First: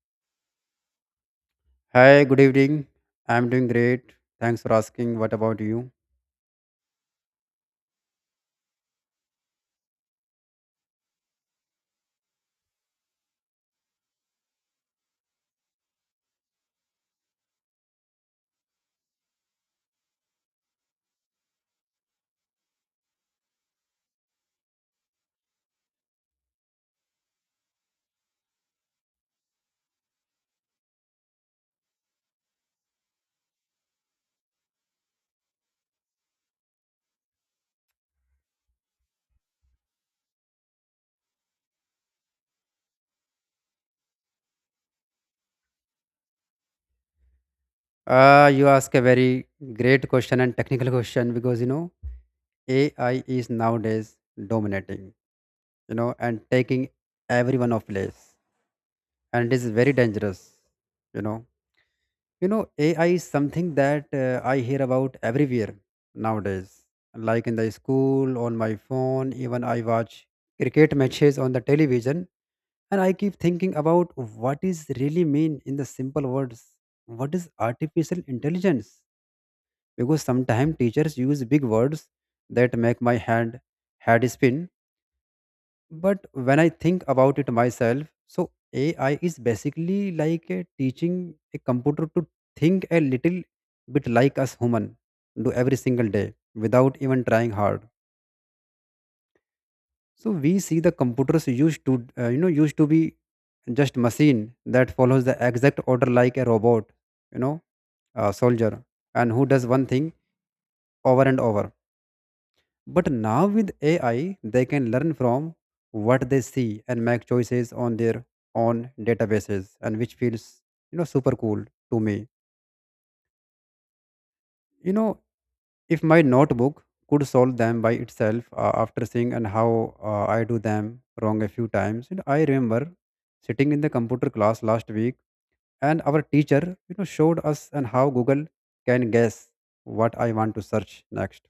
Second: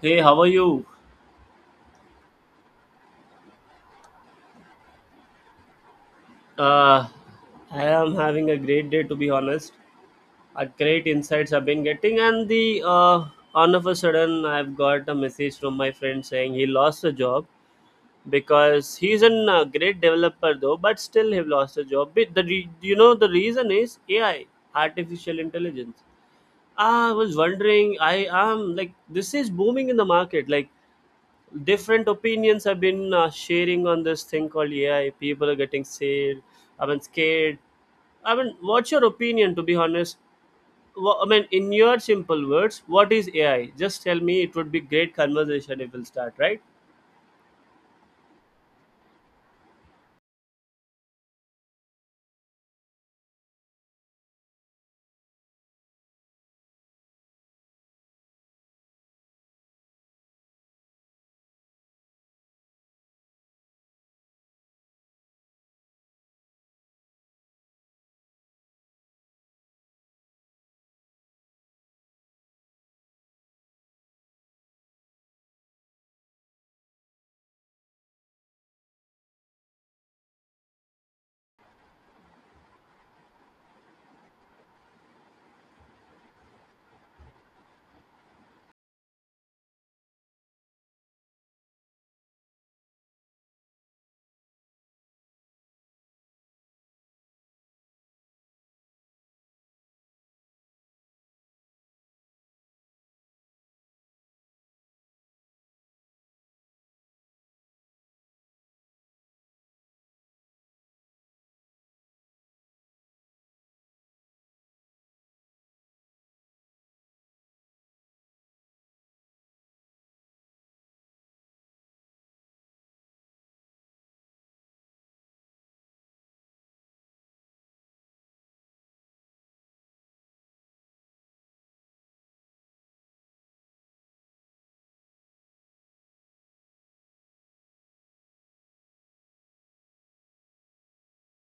Hey, how are you? Hi, good evening. I'm doing great. Thanks for asking. What about you? Uh, I am having a great day, to be honest. A great insights I've been getting, and the all of a sudden, I've got a message from my friend saying he lost a job because he's an great developer though, but still he lost a job. You know the reason is AI, artificial intelligence. I was wondering, I am like, this is booming in the market, like different opinions have been sharing on this thing called AI. People are getting scared. I mean, scared. I mean, what's your opinion? To be honest, I mean, in your simple words, what is AI? Just tell me. It would be great conversation if we'll start, right? You ask a very great question and technical question because you know AI is nowadays dominating, you know, and taking everyone of place, and it is very dangerous, you know. You know, AI is something that I hear about everywhere nowadays, like in the school, on my phone. Even I watch cricket matches on the television. And I keep thinking about what is really mean in the simple words. What is artificial intelligence? Because sometimes teachers use big words that make my hand head spin. But when I think about it myself, so AI is basically like a teaching a computer to think a little bit like us human do every single day without even trying hard. So we see the computers used to be just machine that follows the exact order like a robot, you know, a soldier, and who does one thing over and over. But now with AI, they can learn from what they see and make choices on their own databases, and which feels, you know, super cool to me. You know, if my notebook could solve them by itself after seeing and how I do them wrong a few times, and I remember sitting in the computer class last week, and our teacher, you know, showed us and how Google can guess what I want to search next,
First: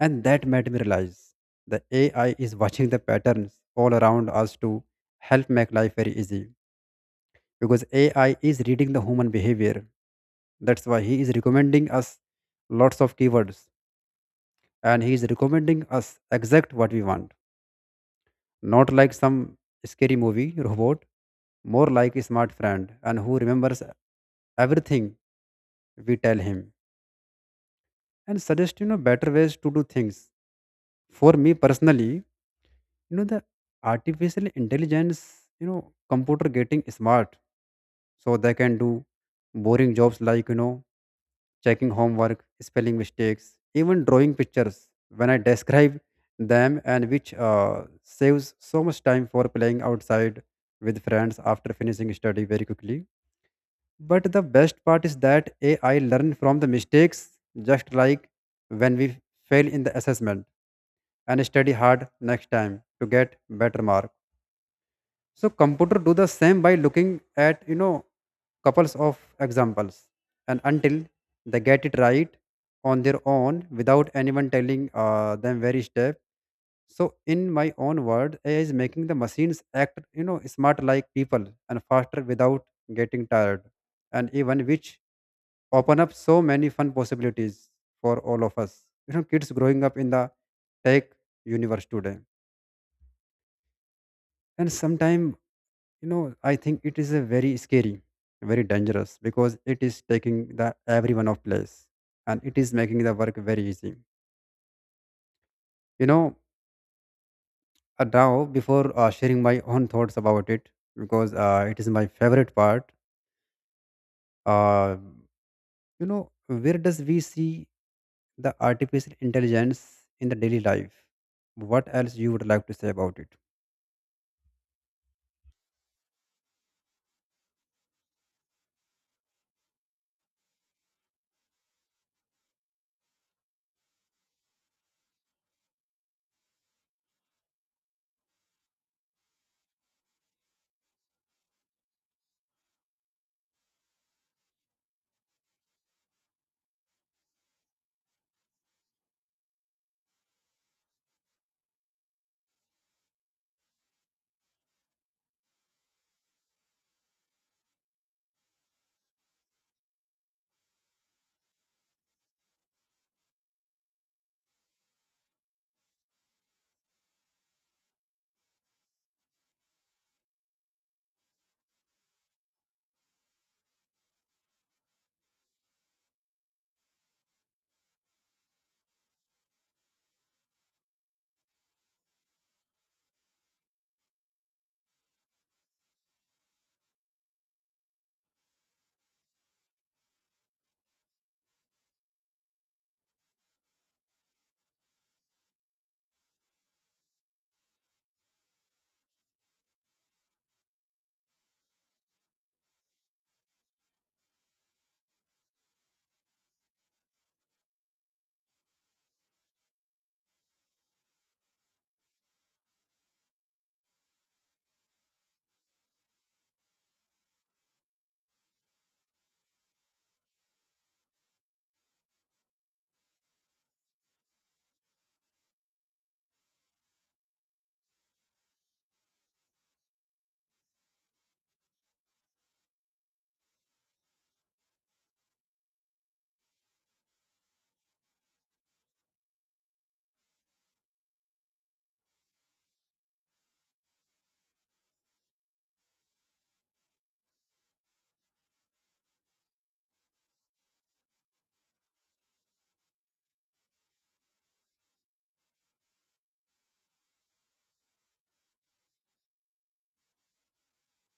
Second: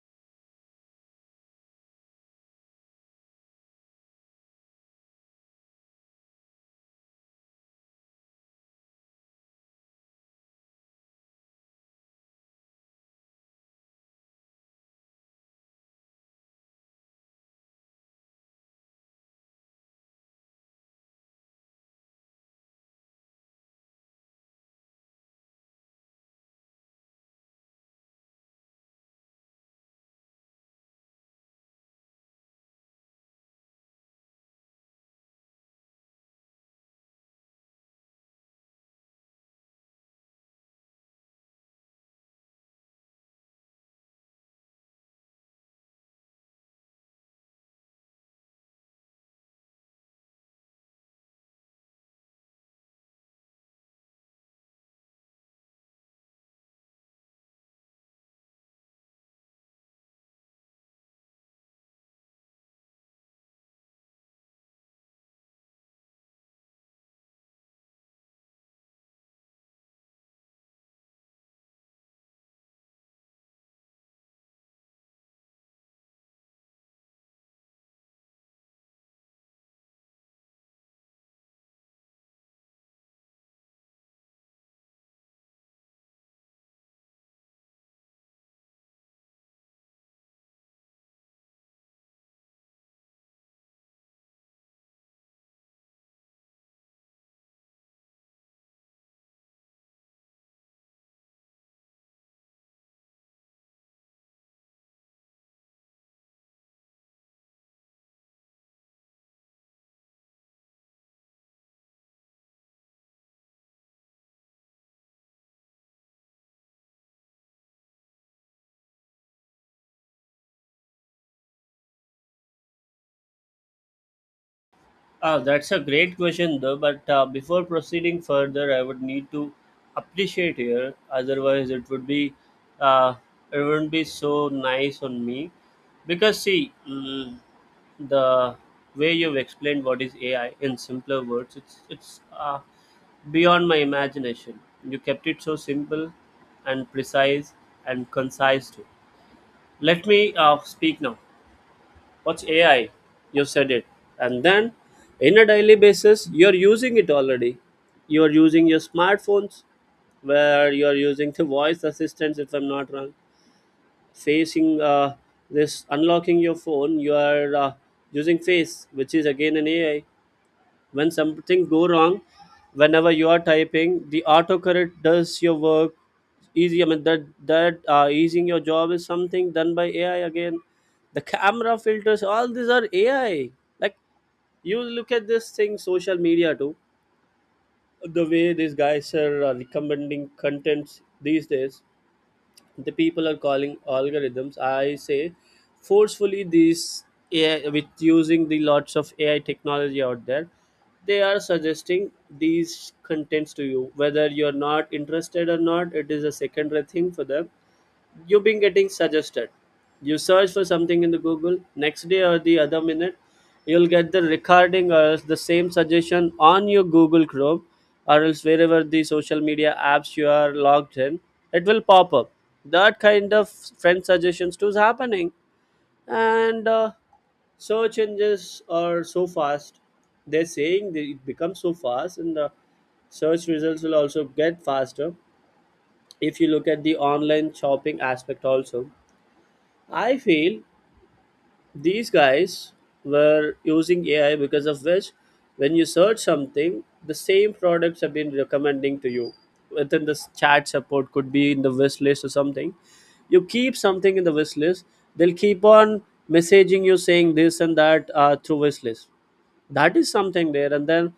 and that made me realize the AI is watching the patterns all around us to help make life very easy because AI is reading the human behavior. That's why he is recommending us lots of keywords, and he is recommending us exact what we want, not like some scary movie robot, more like a smart friend and who remembers everything we tell him and suggest, you know, better ways to do things. For me personally, you know, the artificial intelligence, you know, computer getting smart so they can do boring jobs like, you know, checking homework, spelling mistakes, even drawing pictures when I describe them, and which saves so much time for playing outside with friends after finishing study very quickly. But the best part is that AI learn from the mistakes, just like when we fail in the assessment and study hard next time to get better mark. So computer do the same by looking at, you know, couples of examples, and until they get it right on their own without anyone telling them very step. So in my own word, AI is making the machines act, you know, smart like people, and faster without getting tired, and even which open up so many fun possibilities for all of us, you know, kids growing up in the tech universe today. And sometimes, you know, I think it is a very scary, very dangerous because it is taking the everyone of place, and it is making the work very easy, you know. Now before sharing my own thoughts about it, because it is my favorite part, uh, you know, where does we see the artificial intelligence in the daily life? What else you would like to say about it? Ah, that's a great question, though. But before proceeding further, I would need to appreciate here. Otherwise, uh, it wouldn't be so nice on me. Because see, the way you've explained what is AI in simpler words, it's beyond my imagination. You kept it so simple and precise and concise too. Let me speak now, what's AI? You said it. And then in a daily basis, you're using it already. You're using your smartphones, where you're using the voice assistants, if I'm not wrong. Facing This unlocking your phone, you are using face, which is again an AI. When something go wrong, whenever you are typing, the autocorrect does your work easy. I mean, that easing your job is something done by AI again. The camera filters, all these are AI. Like, you look at this thing, social media too. The way these guys are recommending contents these days, the people are calling algorithms, I say. Forcefully these AI, with using the lots of AI technology out there, they are suggesting these contents to you, whether you're not interested or not, it is a secondary thing for them. You've been getting suggested. You search for something in the Google, next day or the other minute, you'll get the recording or else the same suggestion on your Google Chrome, or else wherever the social media apps you are logged in, it will pop up. That kind of friend suggestions too is happening. And search engines are so fast, they're saying that it becomes so fast, and the search results will also get faster. If you look at the online shopping aspect also, I feel these guys were using AI, because of which, when you search something, the same products have been recommending to you within this chat support, could be in the wish list or something. You keep something in the wish list, they'll keep on messaging you saying this and that through wish list. That is something there. And then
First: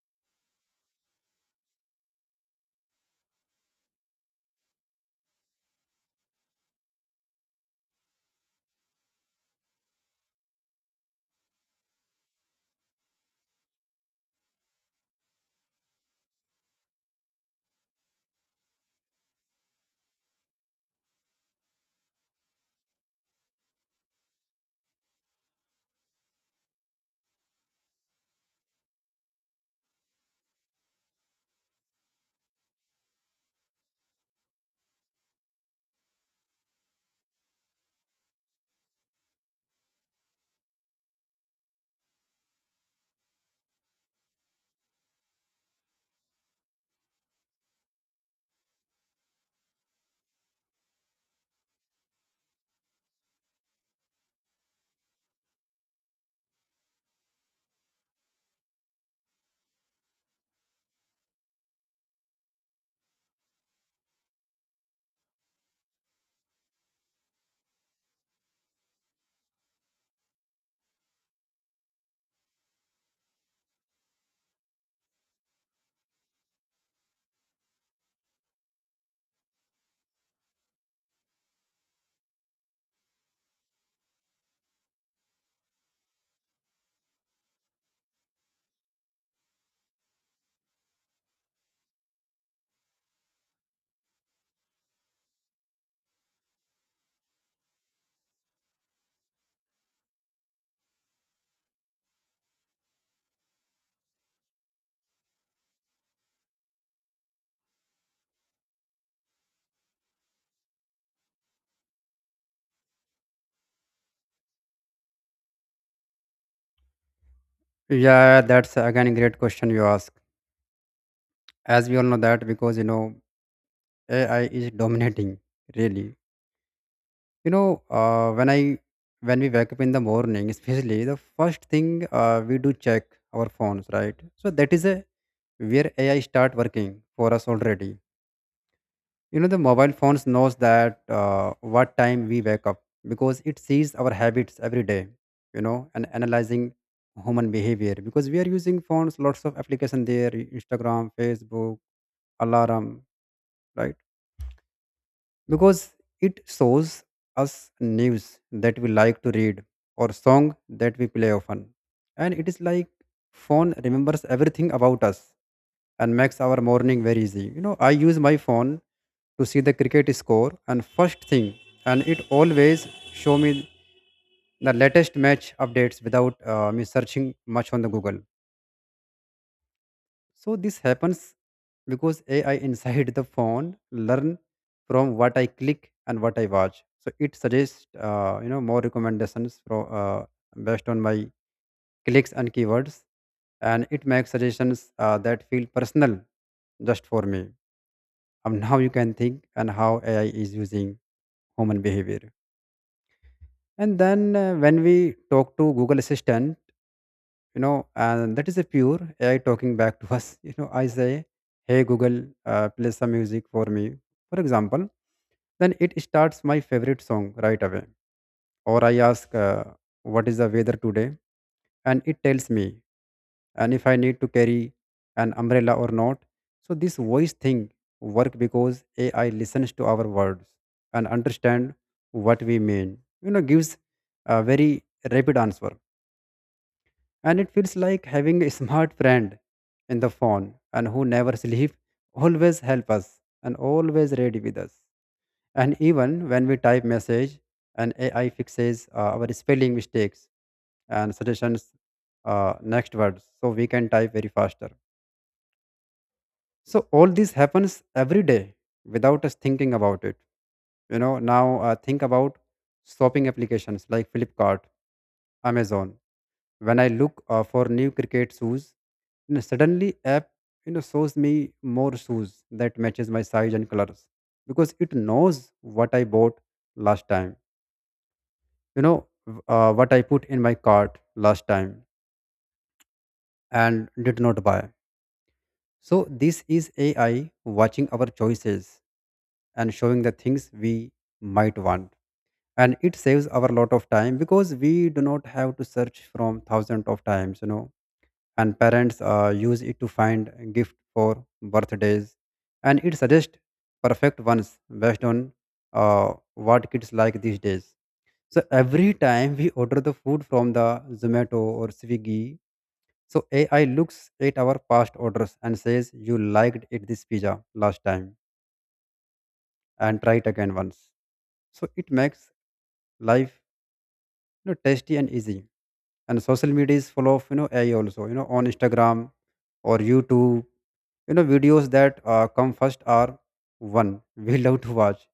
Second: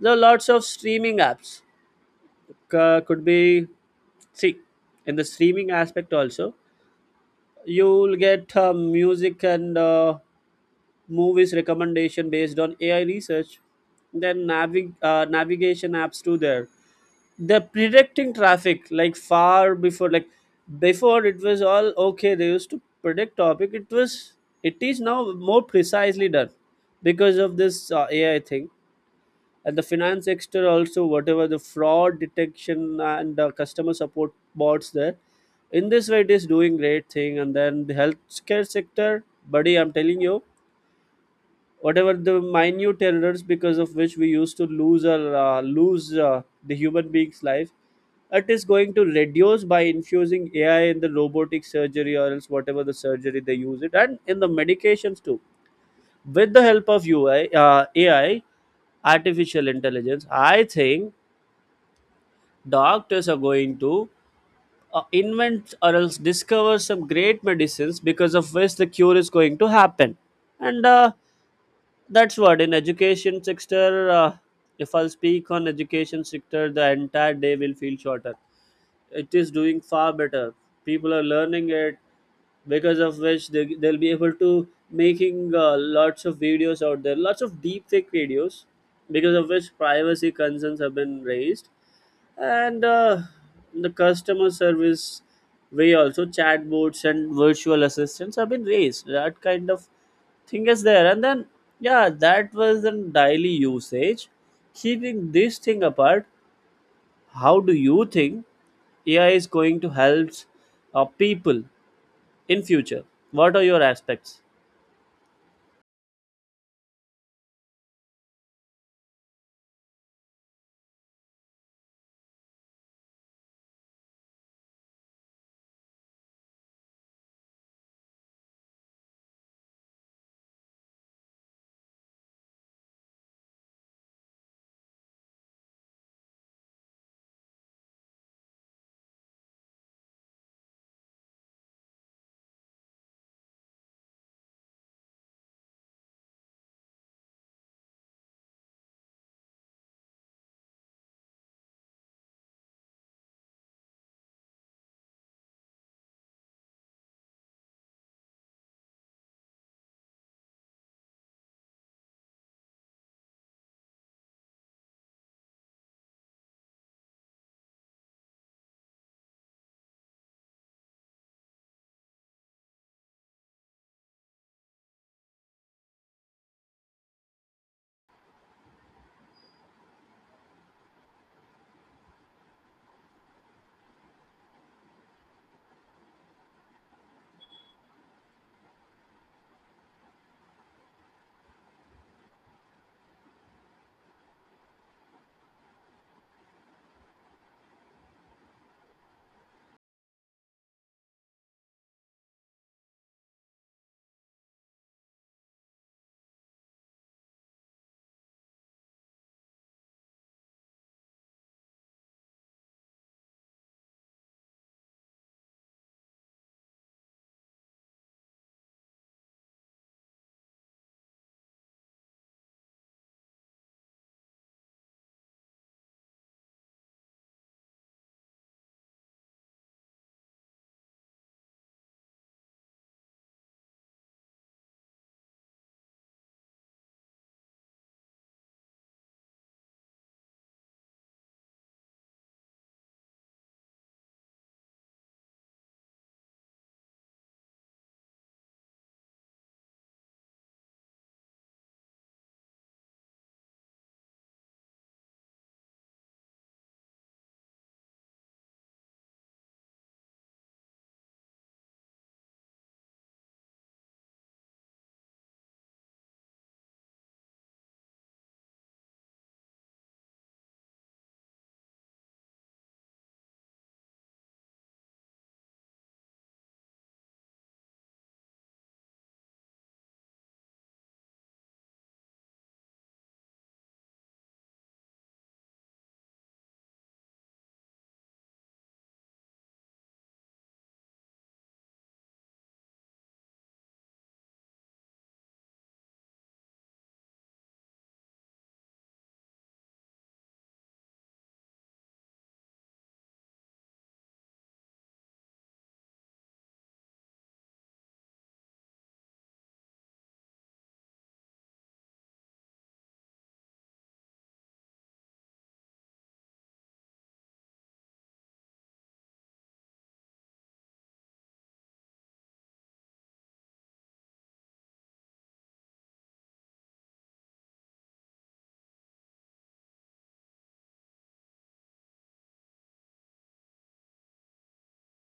there are lots of streaming apps. Could be, see, in the streaming aspect also, you'll get music and movies recommendation based on AI research. Then navigation apps too. There, they're predicting traffic like far before. Like before, it was all okay. They used to predict topic. It was, it is now more precisely done because of this AI thing. And the finance sector also, whatever the fraud detection and customer support bots there, in this way it is doing great thing. And then the healthcare sector, buddy, I'm telling you, whatever the minute errors because of which we used to lose or lose the human being's life, it is going to reduce by infusing AI in the robotic surgery, or else whatever the surgery they use it, and in the medications too. With the help of ui AI, artificial intelligence, I think doctors are going to invent or else discover some great medicines because of which the cure is going to happen. And That's what in education sector. If I'll speak on education sector, the entire day will feel shorter. It is doing far better. People are learning it, because of which they'll be able to making lots of videos out there, lots of deep fake videos, because of which privacy concerns have been raised. And the customer service way also, chatbots and virtual assistants have been raised. That kind of thing is there. And then, yeah, that was in daily usage. Keeping this thing apart, how do you think AI is going to help people in future? What are your aspects? Yeah, that's again a great question you ask. As we all know that, because, you know, AI is dominating, really, you know, uh, when i when we wake up in the morning, especially the first thing we do check our phones, right? So that is a where AI start working for us already. You know, the mobile phones knows that what time we wake up because it sees our habits every day, you know, and analyzing human behavior because we are using phones, lots of application there, Instagram, Facebook, alarm, right? Because it shows us news that we like to read or song that we play often, and it is like phone remembers everything about us and makes our morning very easy. You know, I use my phone to see the cricket score and first thing, and it always show me the latest match updates without me searching much on the Google. So this happens because AI inside the phone learn from what I click and what I watch. So it suggests, you know, more recommendations from, based on my clicks and keywords, and it makes suggestions that feel personal just for me. Now you can think and how AI is using human behavior. And then when we talk to Google Assistant, you know, and that is a pure AI talking back to us. You know, I say, hey Google, play some music for me, for example. Then it starts my favorite song right away. Or I ask, what is the weather today, and it tells me and if I need to carry an umbrella or not. So this voice thing work because AI listens to our words and understand what we mean, you know, gives a very rapid answer, and it feels like having a smart friend in the phone and who never sleep, always help us and always ready with us. And even when we type message, an AI fixes our spelling mistakes and suggestions next words so we can type very faster. So all this happens every day without us thinking about it. You know, now think about shopping applications like Flipkart, Amazon. When I look for new cricket shoes, you know, suddenly app, you know, shows me more shoes that matches my size and colors because it knows what I bought last time. You know, what I put in my cart last time and did not buy. So this is AI watching our choices and showing the things we might want. And it saves our lot of time because we do not have to search from thousands of times, you know. And parents use it to find a gift for birthdays, and it suggests perfect ones based on what kids like these days. So every time we order the food from the Zomato or Swiggy, so AI looks at our past orders and says, you liked it this pizza last time, and try it again once. So it makes life, you know, tasty and easy. And social media is full of, you know, AI also. You know, on Instagram or YouTube, you know, videos that come first are one we love to watch.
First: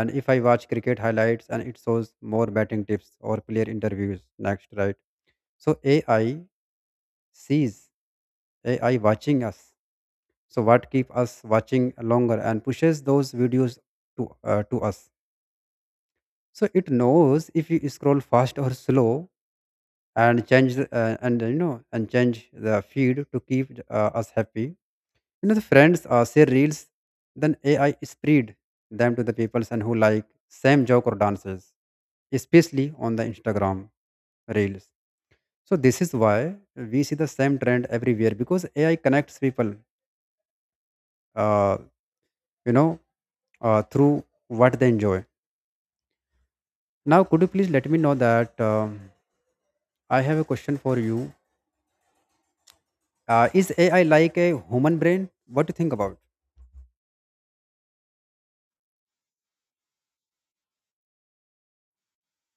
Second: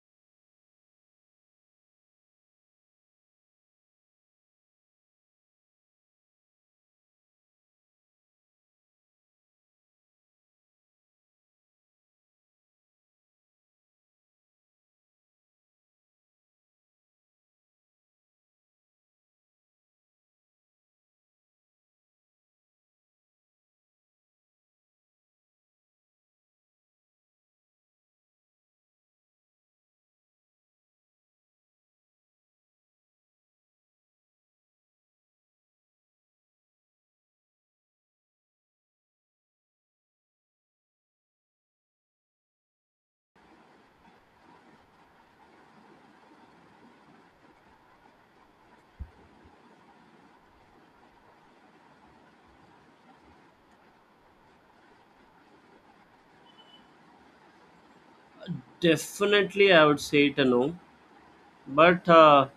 And if I watch cricket highlights, and it shows more batting tips or player interviews next, right? So ai sees AI watching us. So what keep us watching longer and pushes those videos to to us. So it knows if you scroll fast or slow, and change and you know and change the feed to keep us happy. You know, the friends share reels, then AI spread them to the people and who like same joke or dances, especially on the Instagram reels. So this is why we see the same trend everywhere because AI connects people, uh, you know, through what they enjoy. Now, could you please let me know that, I have a question for you? Is AI like a human brain? What do you think about? Definitely, I would say it a no, but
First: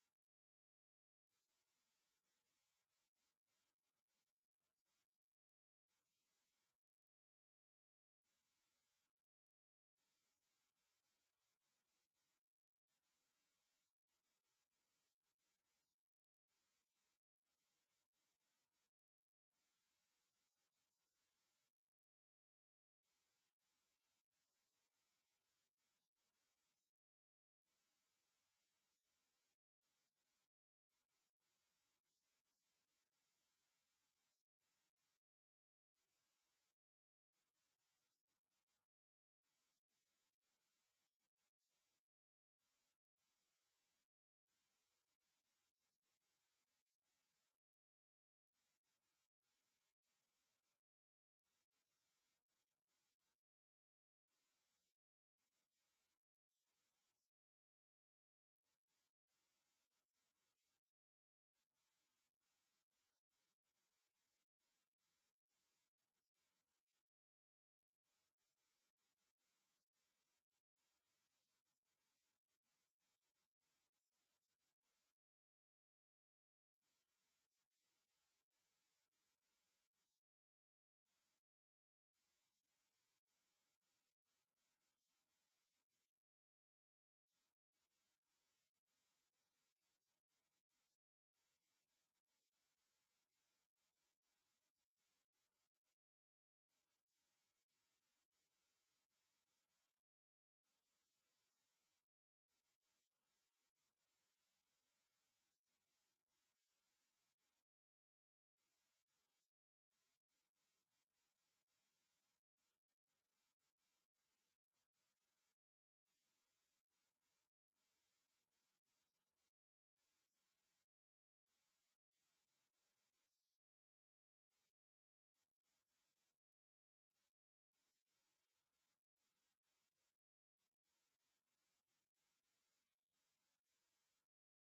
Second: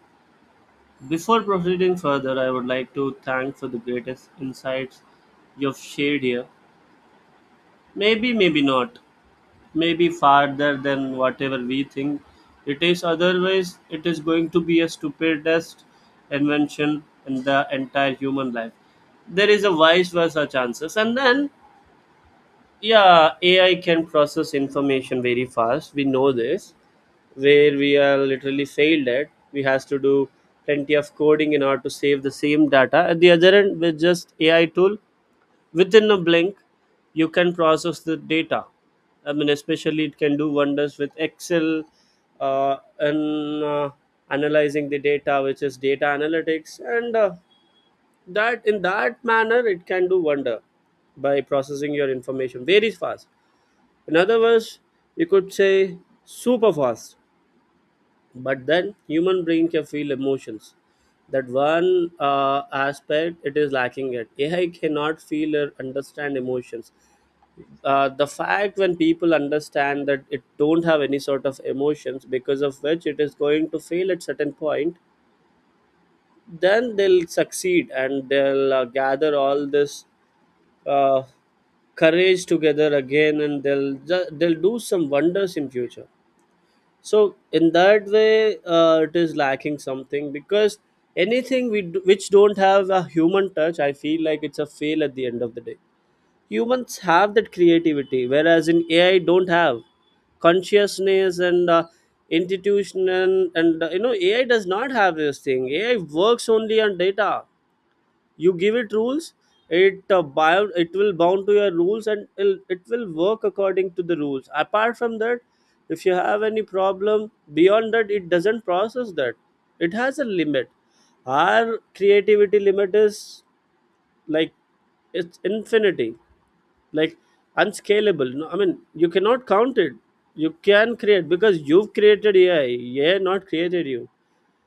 before proceeding further, I would like to thank for the greatest insights you've shared here. Maybe, maybe not. Maybe farther than whatever we think it is. Otherwise, it is going to be a stupidest invention in the entire human life. There is a vice versa chances. And then, yeah, AI can process information very fast, we know this. Where we are literally failed at, we has to do plenty of coding in order to save the same data at the other end, with just AI tool within a blink you can process the data. I mean, especially it can do wonders with Excel, and analyzing the data, which is data analytics. And that, in that manner, it can do wonder by processing your information very fast. In other words, you could say super fast. But then human brain can feel emotions. That one aspect it is lacking it. AI cannot feel or understand emotions. The fact, when people understand that it don't have any sort of emotions because of which it is going to fail at certain point, then they'll succeed, and they'll gather all this uh, courage together again, and they'll do some wonders in future. So in that way, it is lacking something. Because anything we do, which don't have a human touch, I feel like it's a fail at the end of the day. Humans have that creativity, whereas in AI, don't have consciousness and institution. And AI does not have this thing. AI works only on data. You give it rules, it will bound to your rules, and it will work according to the rules. Apart from that, if you have any problem beyond that, it doesn't process that. It has a limit. Our creativity limit is like, it's infinity, like unscalable. No, I mean, you cannot count it. You can create, because you've created AI, AI not created you.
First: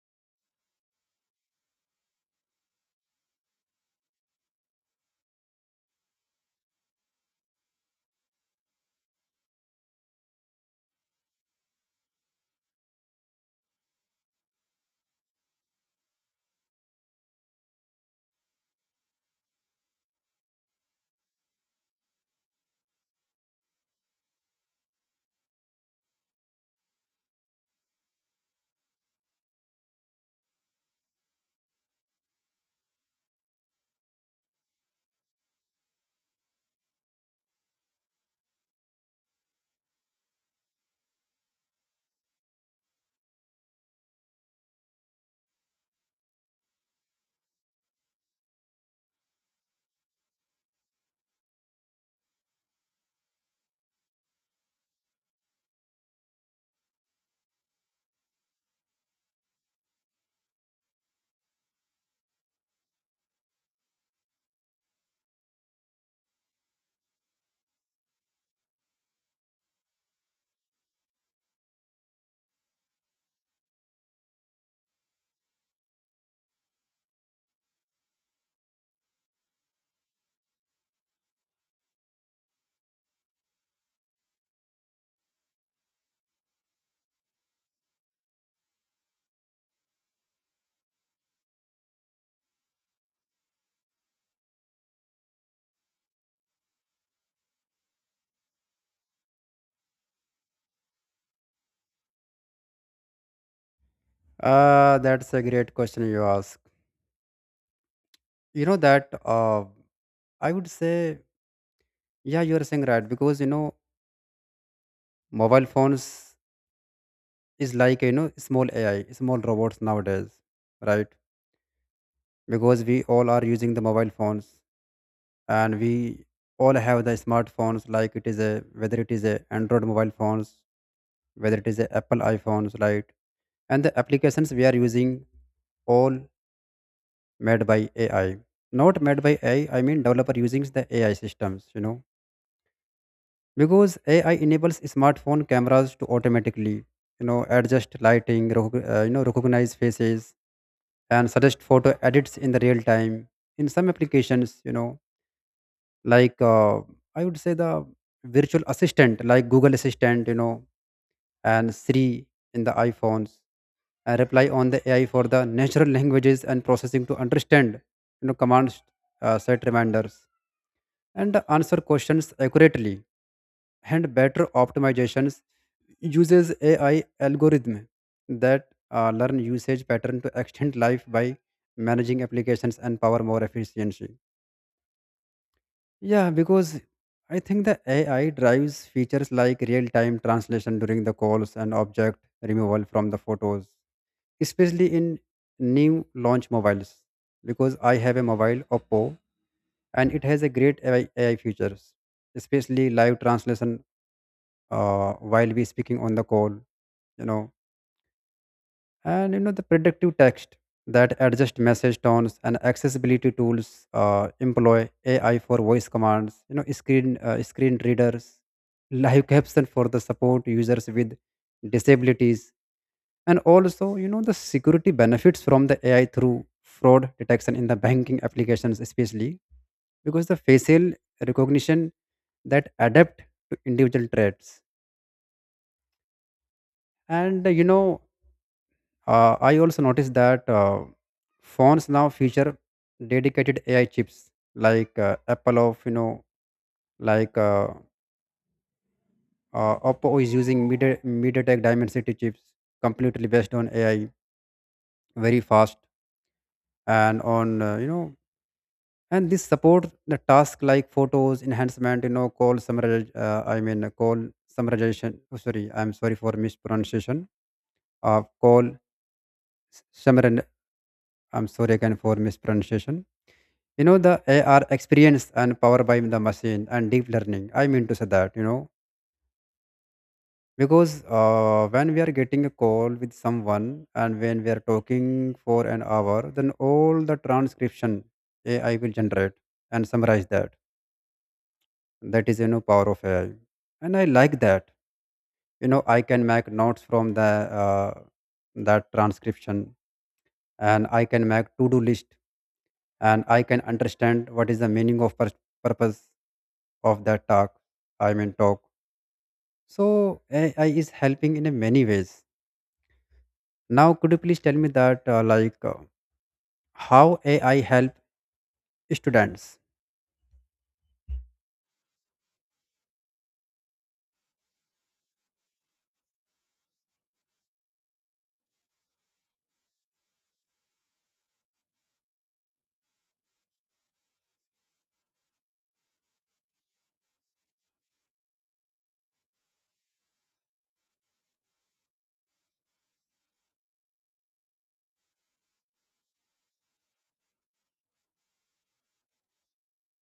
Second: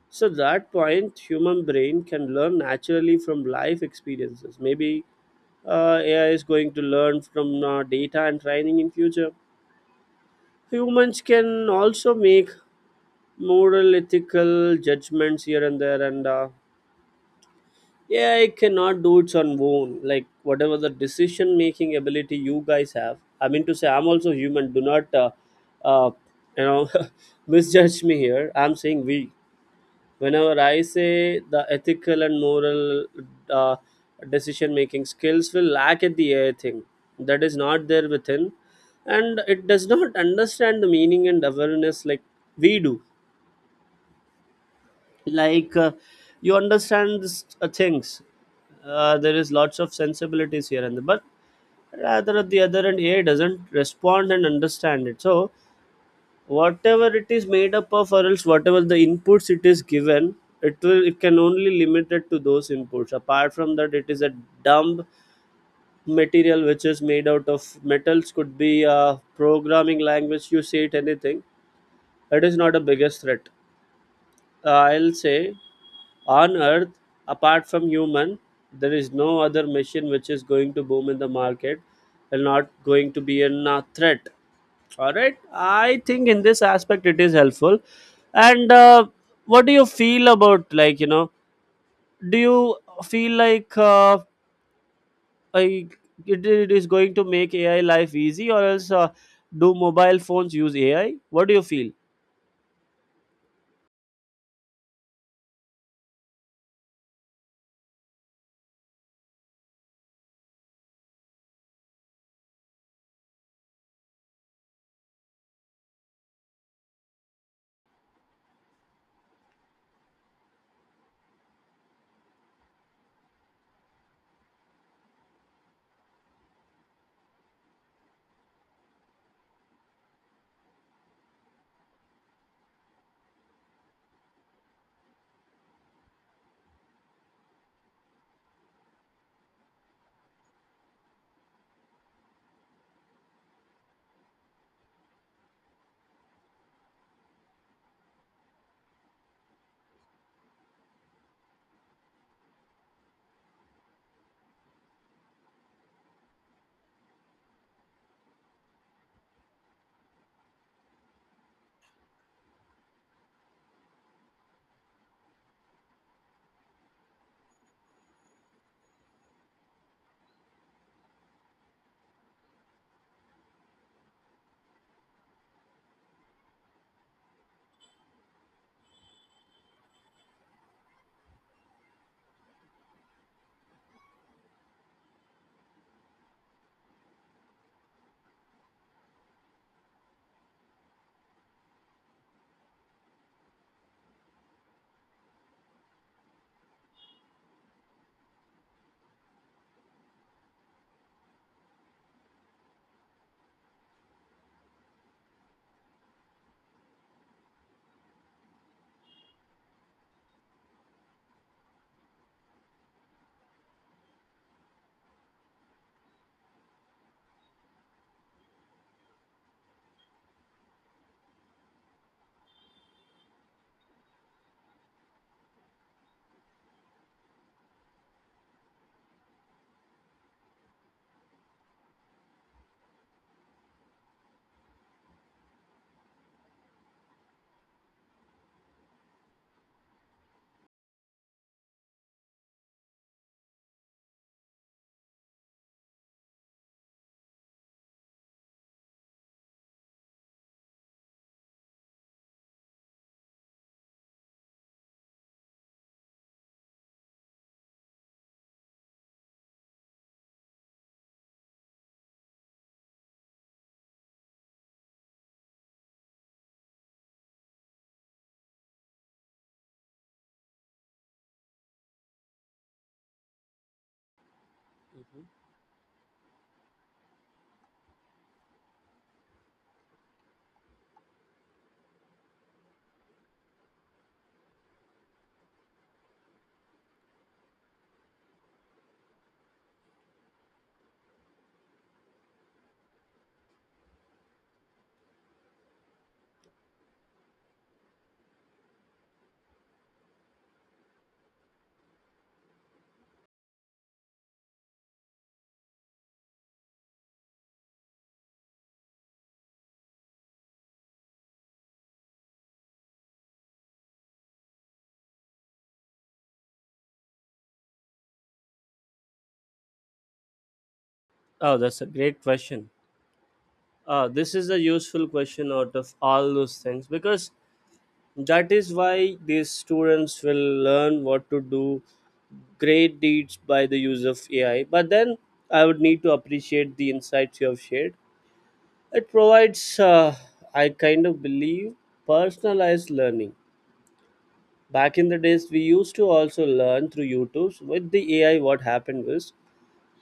So that point, human brain can learn naturally from life experiences. Maybe AI is going to learn from data and training in future. Humans can also make moral, ethical judgments here and there, and AI cannot do its on own. Like, whatever the decision making ability you guys have, I mean to say, I'm also human. Do not uh, you know misjudge me here. I'm saying, we, whenever I say, the ethical and moral uh, decision making skills will lack at the AI thing. That is not there within, and it does not understand the meaning and awareness like we do. Like, you understand this, things, there is lots of sensibilities here and there. But rather at the other end, AI doesn't respond and understand it. So whatever it is made up of, or else whatever the inputs it is given, it will, it can only limited to those inputs. Apart from that, it is a dumb material, which is made out of metals, could be a programming language, you say it anything. It is not a biggest threat, I'll say, on earth. Apart from human, there is no other machine which is going to boom in the market and not going to be a threat. All right. I think in this aspect it is helpful. And what do you feel about, like, you know? Do you feel like I, it is going to make AI life easy, or else do mobile phones use AI? What do you feel? That's a great question you ask. You know that. I would say, yeah, you are saying right because you know mobile phones is like, you know, small AI, small robots nowadays, right? Because we all are using the mobile phones, and we all have the smartphones, like it is a whether it is a Android mobile phones, whether it is a Apple iPhones, right? And the applications we are using all made by AI, not made by AI. I mean developer using the AI systems, you know, because AI enables smartphone cameras to automatically, you know, adjust lighting, you know, recognize faces, and suggest photo edits in the real time. In some applications, you know, like I would say the virtual assistant, like Google Assistant, you know, and Siri in the iPhones, and reply on the AI for the natural languages and processing to understand, you know, commands, set reminders, and answer questions accurately and better optimizations uses AI algorithm that learn usage pattern to extend life by managing applications and power more efficiency. Yeah, because I think the AI drives features like real-time translation during the calls and object removal from the photos, especially in new launch mobiles. Because I have a mobile Oppo, and it has a great AI features, especially live translation, while we speaking on the call, you know and the predictive text that adjust message tones, and accessibility tools employ AI for voice commands, screen readers, live caption for the support users with disabilities. And also, the security benefits from the AI through fraud detection in the banking applications, especially because the facial recognition that adapt to individual traits. And I also noticed that phones now feature dedicated AI chips, like Apple like Oppo is using MediaTek Dimensity chips, completely based on AI, very fast. And on you know, And this support the task like photos enhancement, call summarization. Oh, sorry, I'm sorry for mispronunciation. Call summary. I'm sorry again for mispronunciation. The AR Mhm. experience and power by the machine and deep learning, I mean to say that, because when we are getting a call with someone, and when we are talking for an hour, then all the transcription AI will generate and summarize that. That is, power of AI, and I like that. I can make notes from the uh, that transcription, and I can make to do list, and I can understand what is the meaning of purpose of that talk. I mean talk. So AI is helping in a many ways. Now, could you please tell me that, how AI help students? Oh, that's a great question. This is a useful question out of all those things, because that is why these students will learn what to do great deeds by the use of AI. But then I would need to appreciate the insights you have shared. It provides, I kind of believe, personalized learning. Back in the days, we used to also learn through YouTube. With the AI, what happened was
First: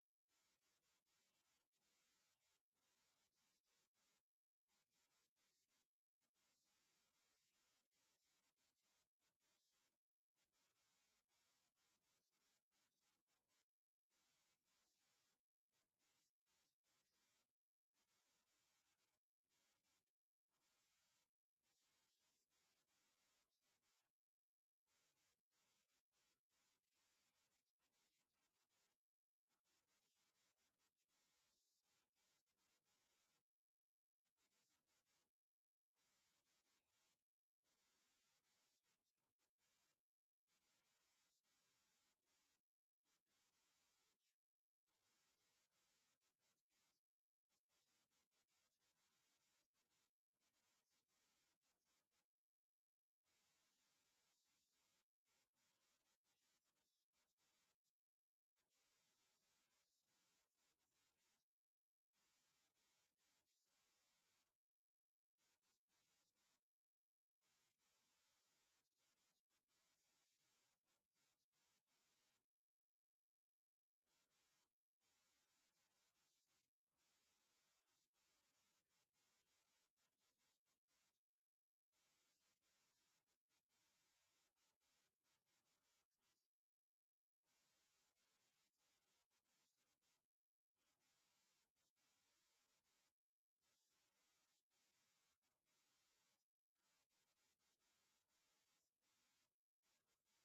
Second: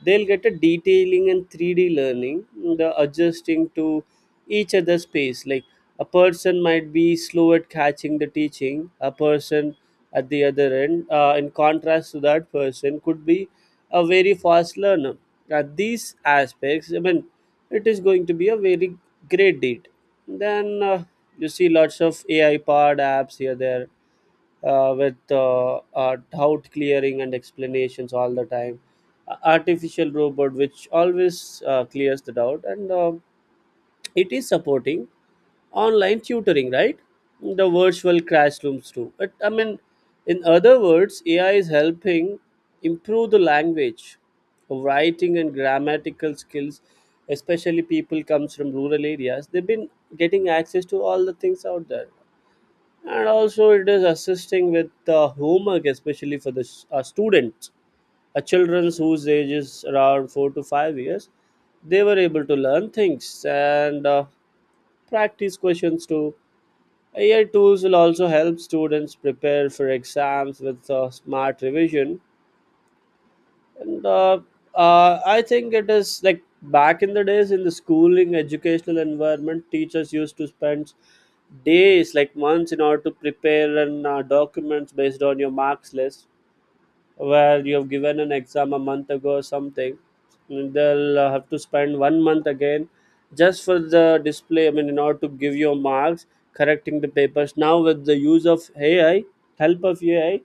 they'll get a detailing and 3D learning, the adjusting to each other's pace, like a person might be slow at catching the teaching. A person at the other end, in contrast to that person, could be a very fast learner at these aspects. I mean, it is going to be a very great deed. Then you see lots of ai powered apps here there, with doubt clearing and explanations all the time. Artificial robot, which always clears the doubt, and it is supporting online tutoring, right? The virtual classrooms too. But I mean, in other words, AI is helping improve the language, writing, and grammatical skills. Especially people comes from rural areas. They've been getting access to all the things out there, and also it is assisting with homework, especially for the students, children whose age is around 4 to 5 years. They were able to learn things and practice questions too. AI tools will also help students prepare for exams with smart revision. And I think it is like back in the days, in the schooling educational environment, teachers used to spend days, like months, in order to prepare and documents based on your marks list where you have given an exam a month ago or something. They'll have to spend one month again, just for the display. I mean, in order to give your marks, correcting the papers. Now with the use of ai, help of ai,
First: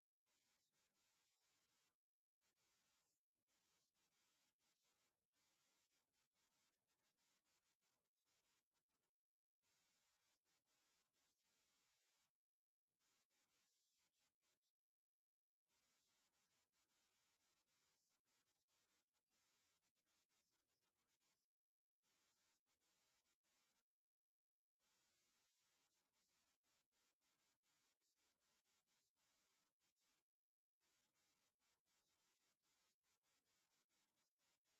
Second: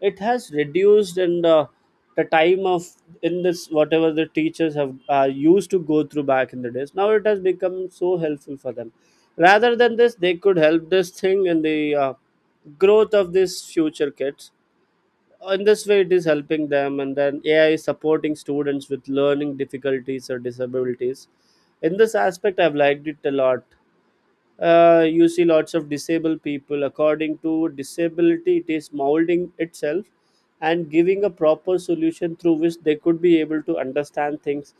it has reduced and the time of, in this, whatever the teachers have used to go through back in the days, now it has become so helpful for them. Rather than this, they could help this thing in the growth of these future kids. In this way it is helping them. And then AI is supporting students with learning difficulties or disabilities. In this aspect, I've liked it a lot. You see lots of disabled people. According to disability, it is molding itself and giving a proper solution through which they could be able to understand things,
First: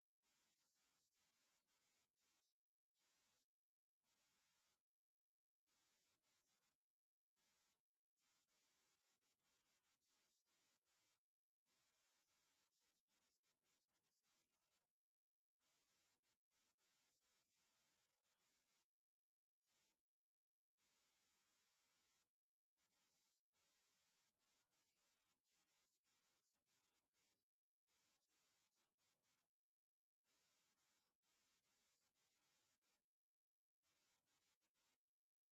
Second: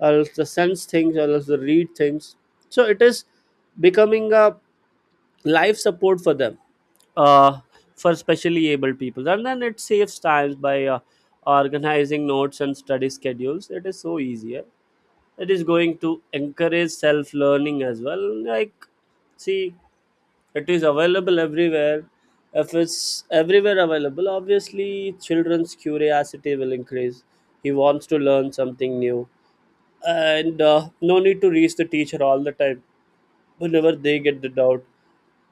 or else the sense things, or else the read things. So it is becoming a life support for them, uh, for specially able people. And then it saves times by organizing notes and study schedules. It is so easier. It is going to encourage self learning as well, like, see, it is available everywhere. If it's everywhere available, obviously children's curiosity will increase. He wants to learn something new, and no need to reach the teacher all the time whenever they get the doubt.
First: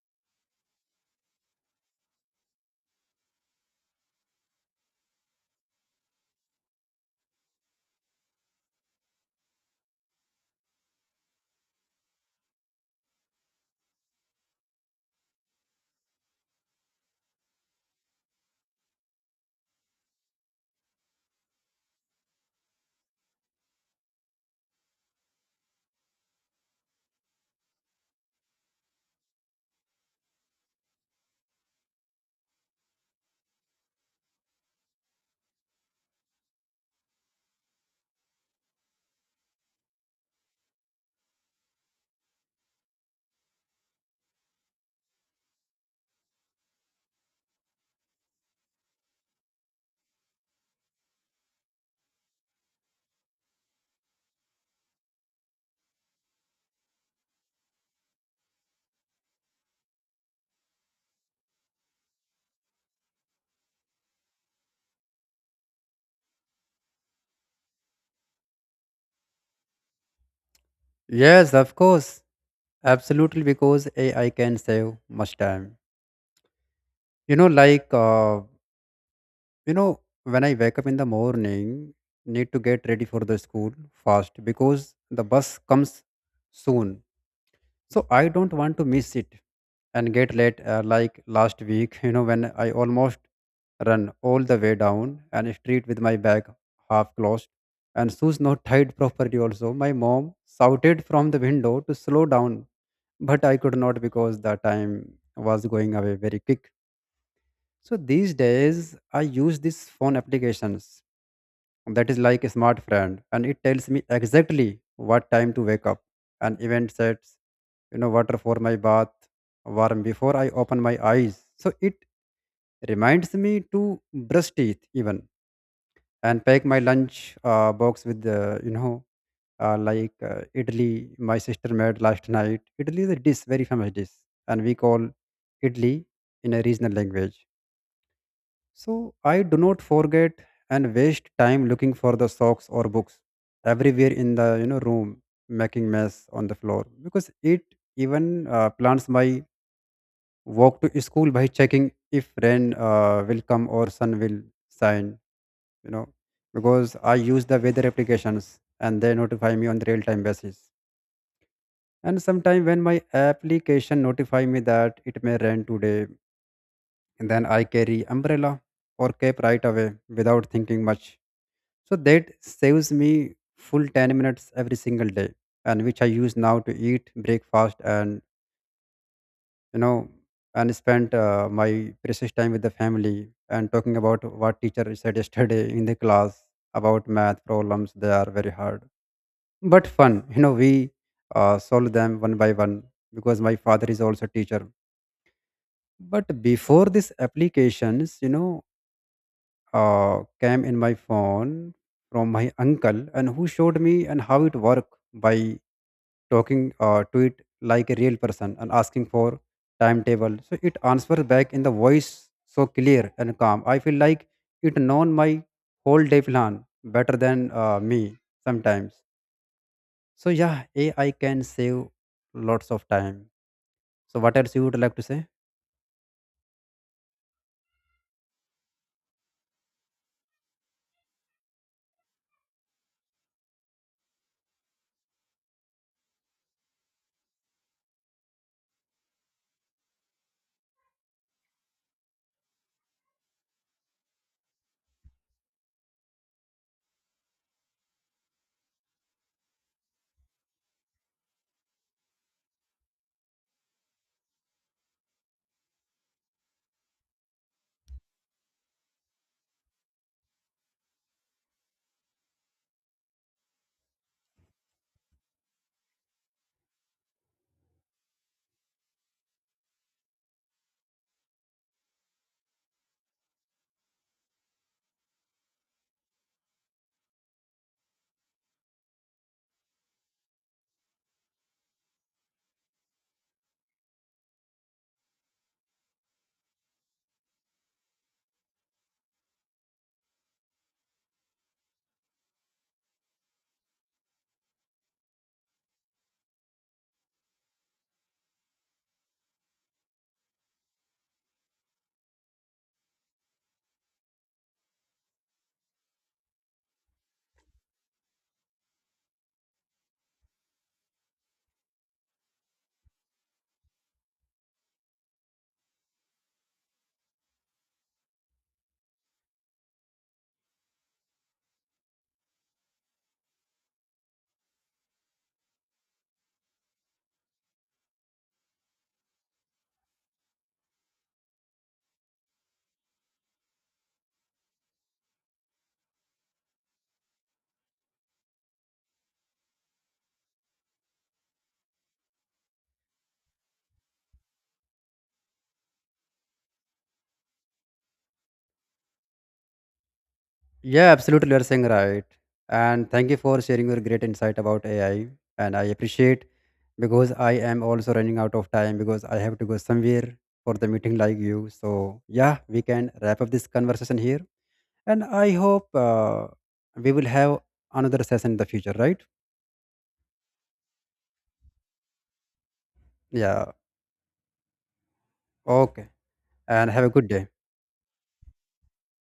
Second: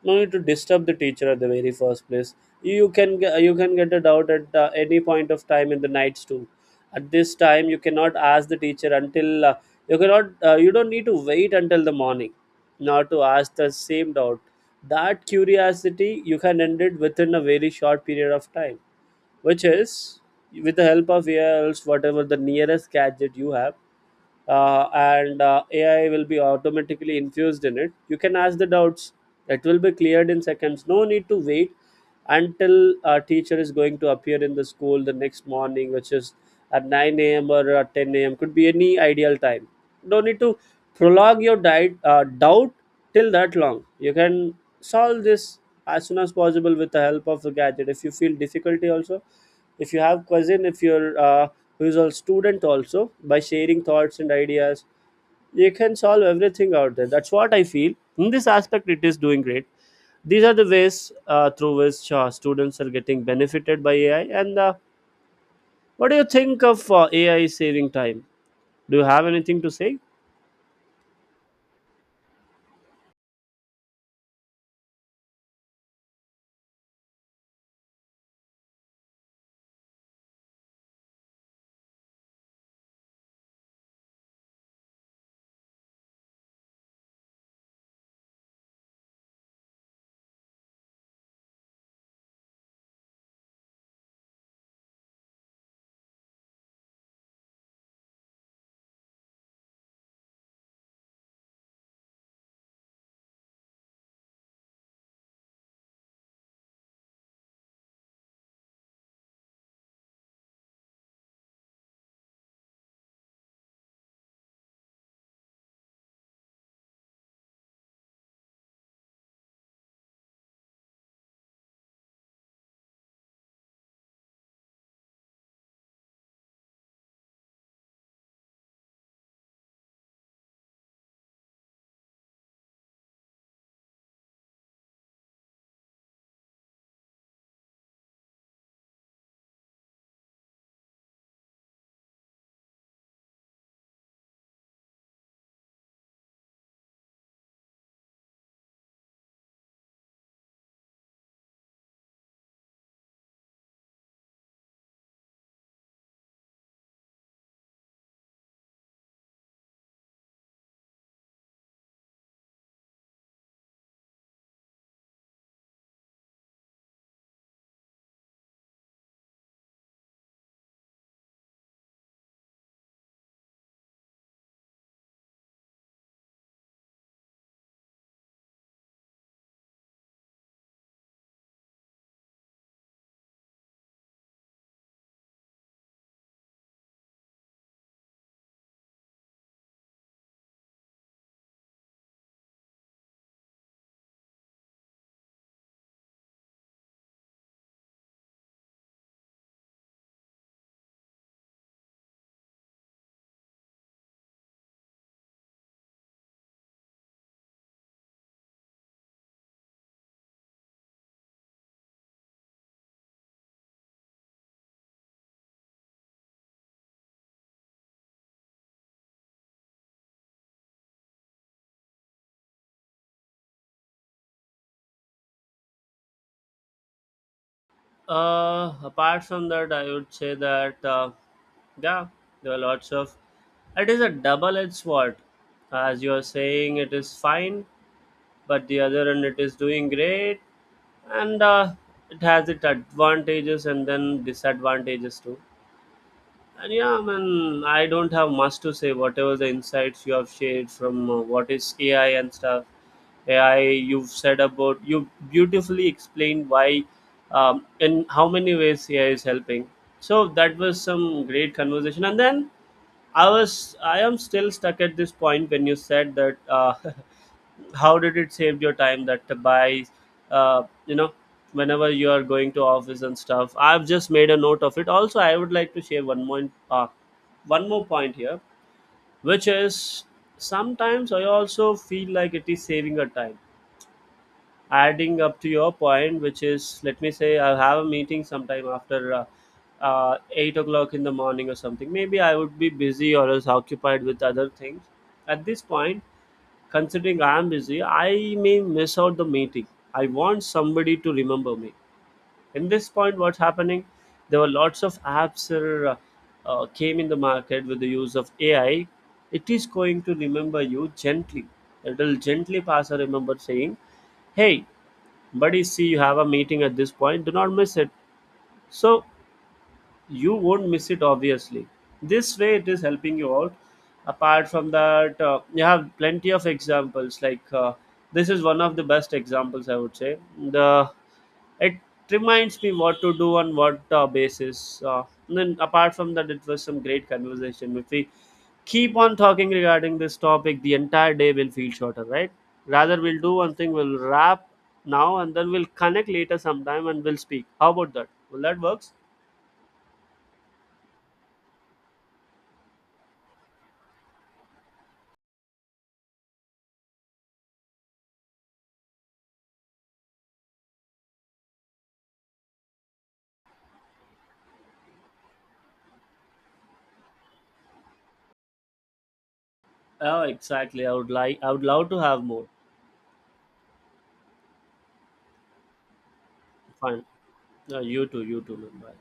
No need to disturb the teacher at the very first place. You can get a doubt at any point of time, in the nights too. At this time you cannot ask the teacher until you cannot you don't need to wait until the morning, not to ask the same doubt. That curiosity you can end it within a very short period of time, which is with the help of AI, else whatever the nearest gadget you have, and AI will be automatically infused in it. You can ask the doubts; it will be cleared in seconds. No need to wait until a teacher is going to appear in the school the next morning, which is at 9 a.m. or at 10 a.m. Could be any ideal time. No need to prolong your doubt till that long. You can solve this as soon as possible with the help of the gadget. If you feel difficulty also, if you have cousin, if you're who is a student, also by sharing thoughts and ideas, you can solve everything out there. That's what I feel. In this aspect, it is doing great. These are the ways through which students are getting benefited by AI. And what do you think of AI saving time? Do you have anything to say? Yes, of course, absolutely. Because AI can save much time. You know, like uh, when I wake up in the morning, need to get ready for the school fast because the bus comes soon. So I don't want to miss it and get late, like last week, when I almost run all the way down an street with my bag half closed and shoes not tied properly. Also my mom shouted from the window to slow down, but I could not because the time was going away very quick. So these days I use these phone applications that is like a smart friend, and it tells me exactly what time to wake up and event sets, water for my bath warm before I open my eyes, so it reminds me to brush teeth even and pack my lunch box with the idli my sister made last night. Idli is a dish, very famous dish, and we call idli in a regional language, so I do not forget and waste time looking for the socks or books everywhere in the, room, making mess on the floor, because it even plans my walk to school by checking if rain will come or sun will shine. You know because I use the weather applications and they notify me on the real time basis. And sometimes when my application notify me that it may rain today, then I carry umbrella or cape right away without thinking much. So that saves me full 10 minutes every single day, and which I use now to eat breakfast and you know and spend my precious time with the family and talking about what teacher said yesterday in the class about math problems. They are very hard but fun. We solve them one by one, because my father is also a teacher. But before these applications, came in my phone from my uncle, and who showed me and how it worked by talking to it like a real person and asking for timetable, so it answers back in the voice so clear and calm. I feel like it known my whole day plan better than me sometimes. So yeah, AI can save lots of time. So what else you would like to say? Apart from that, I would say that, yeah, there are lots of. It is a double-edged sword, as you are saying. It is fine, but the other end it is doing great. And it has its advantages and then disadvantages too. And yeah, I mean, I don't have much to say. Whatever the insights you have shared from what is AI and stuff, AI, you've said about, you beautifully explained why, in how many ways AI is helping. So that was some great conversation. And then I am still stuck at this point when you said that how did it save your time, that by, uh, you know whenever you are going to office and stuff. I've just made a note of it. Also I would like to share one more, uh, point here, which is, sometimes I also feel like it is saving a time, adding up to your point, which is, let me say, I'll have a meeting sometime after 8 o'clock in the morning or something. Maybe I would be busy or else occupied with other things at this point. Considering I am busy, I may miss out the meeting. I want somebody to remember me. In this point, what's happening? There were lots of apps that came in the market with the use of AI. It is going to remember you gently. It will gently pass a remember saying, "Hey, buddy, see you have a meeting at this point. Do not miss it." So you won't miss it, obviously. This way it is helping you out. Apart from that, you have plenty of examples, like this is one of the best examples I would say. The It reminds me what to do on what basis, and then, apart from that, it was some great conversation. If we keep on talking regarding this topic, the entire day will feel shorter, right? Rather, we'll do one thing, we'll wrap now, and then we'll connect later sometime and we'll speak. How about that? Will that work? Yeah, absolutely. You're saying right. And thank you for sharing your great insight about AI. And I appreciate, because I am also running out of time because I have to go somewhere for the meeting like you. So yeah, we can wrap up this conversation here. And I hope we will have another session in the future, right? Oh, exactly. I would like. I would love to have more. Yeah. Okay. And have a Fine. good day. You too. You too. Man. Bye.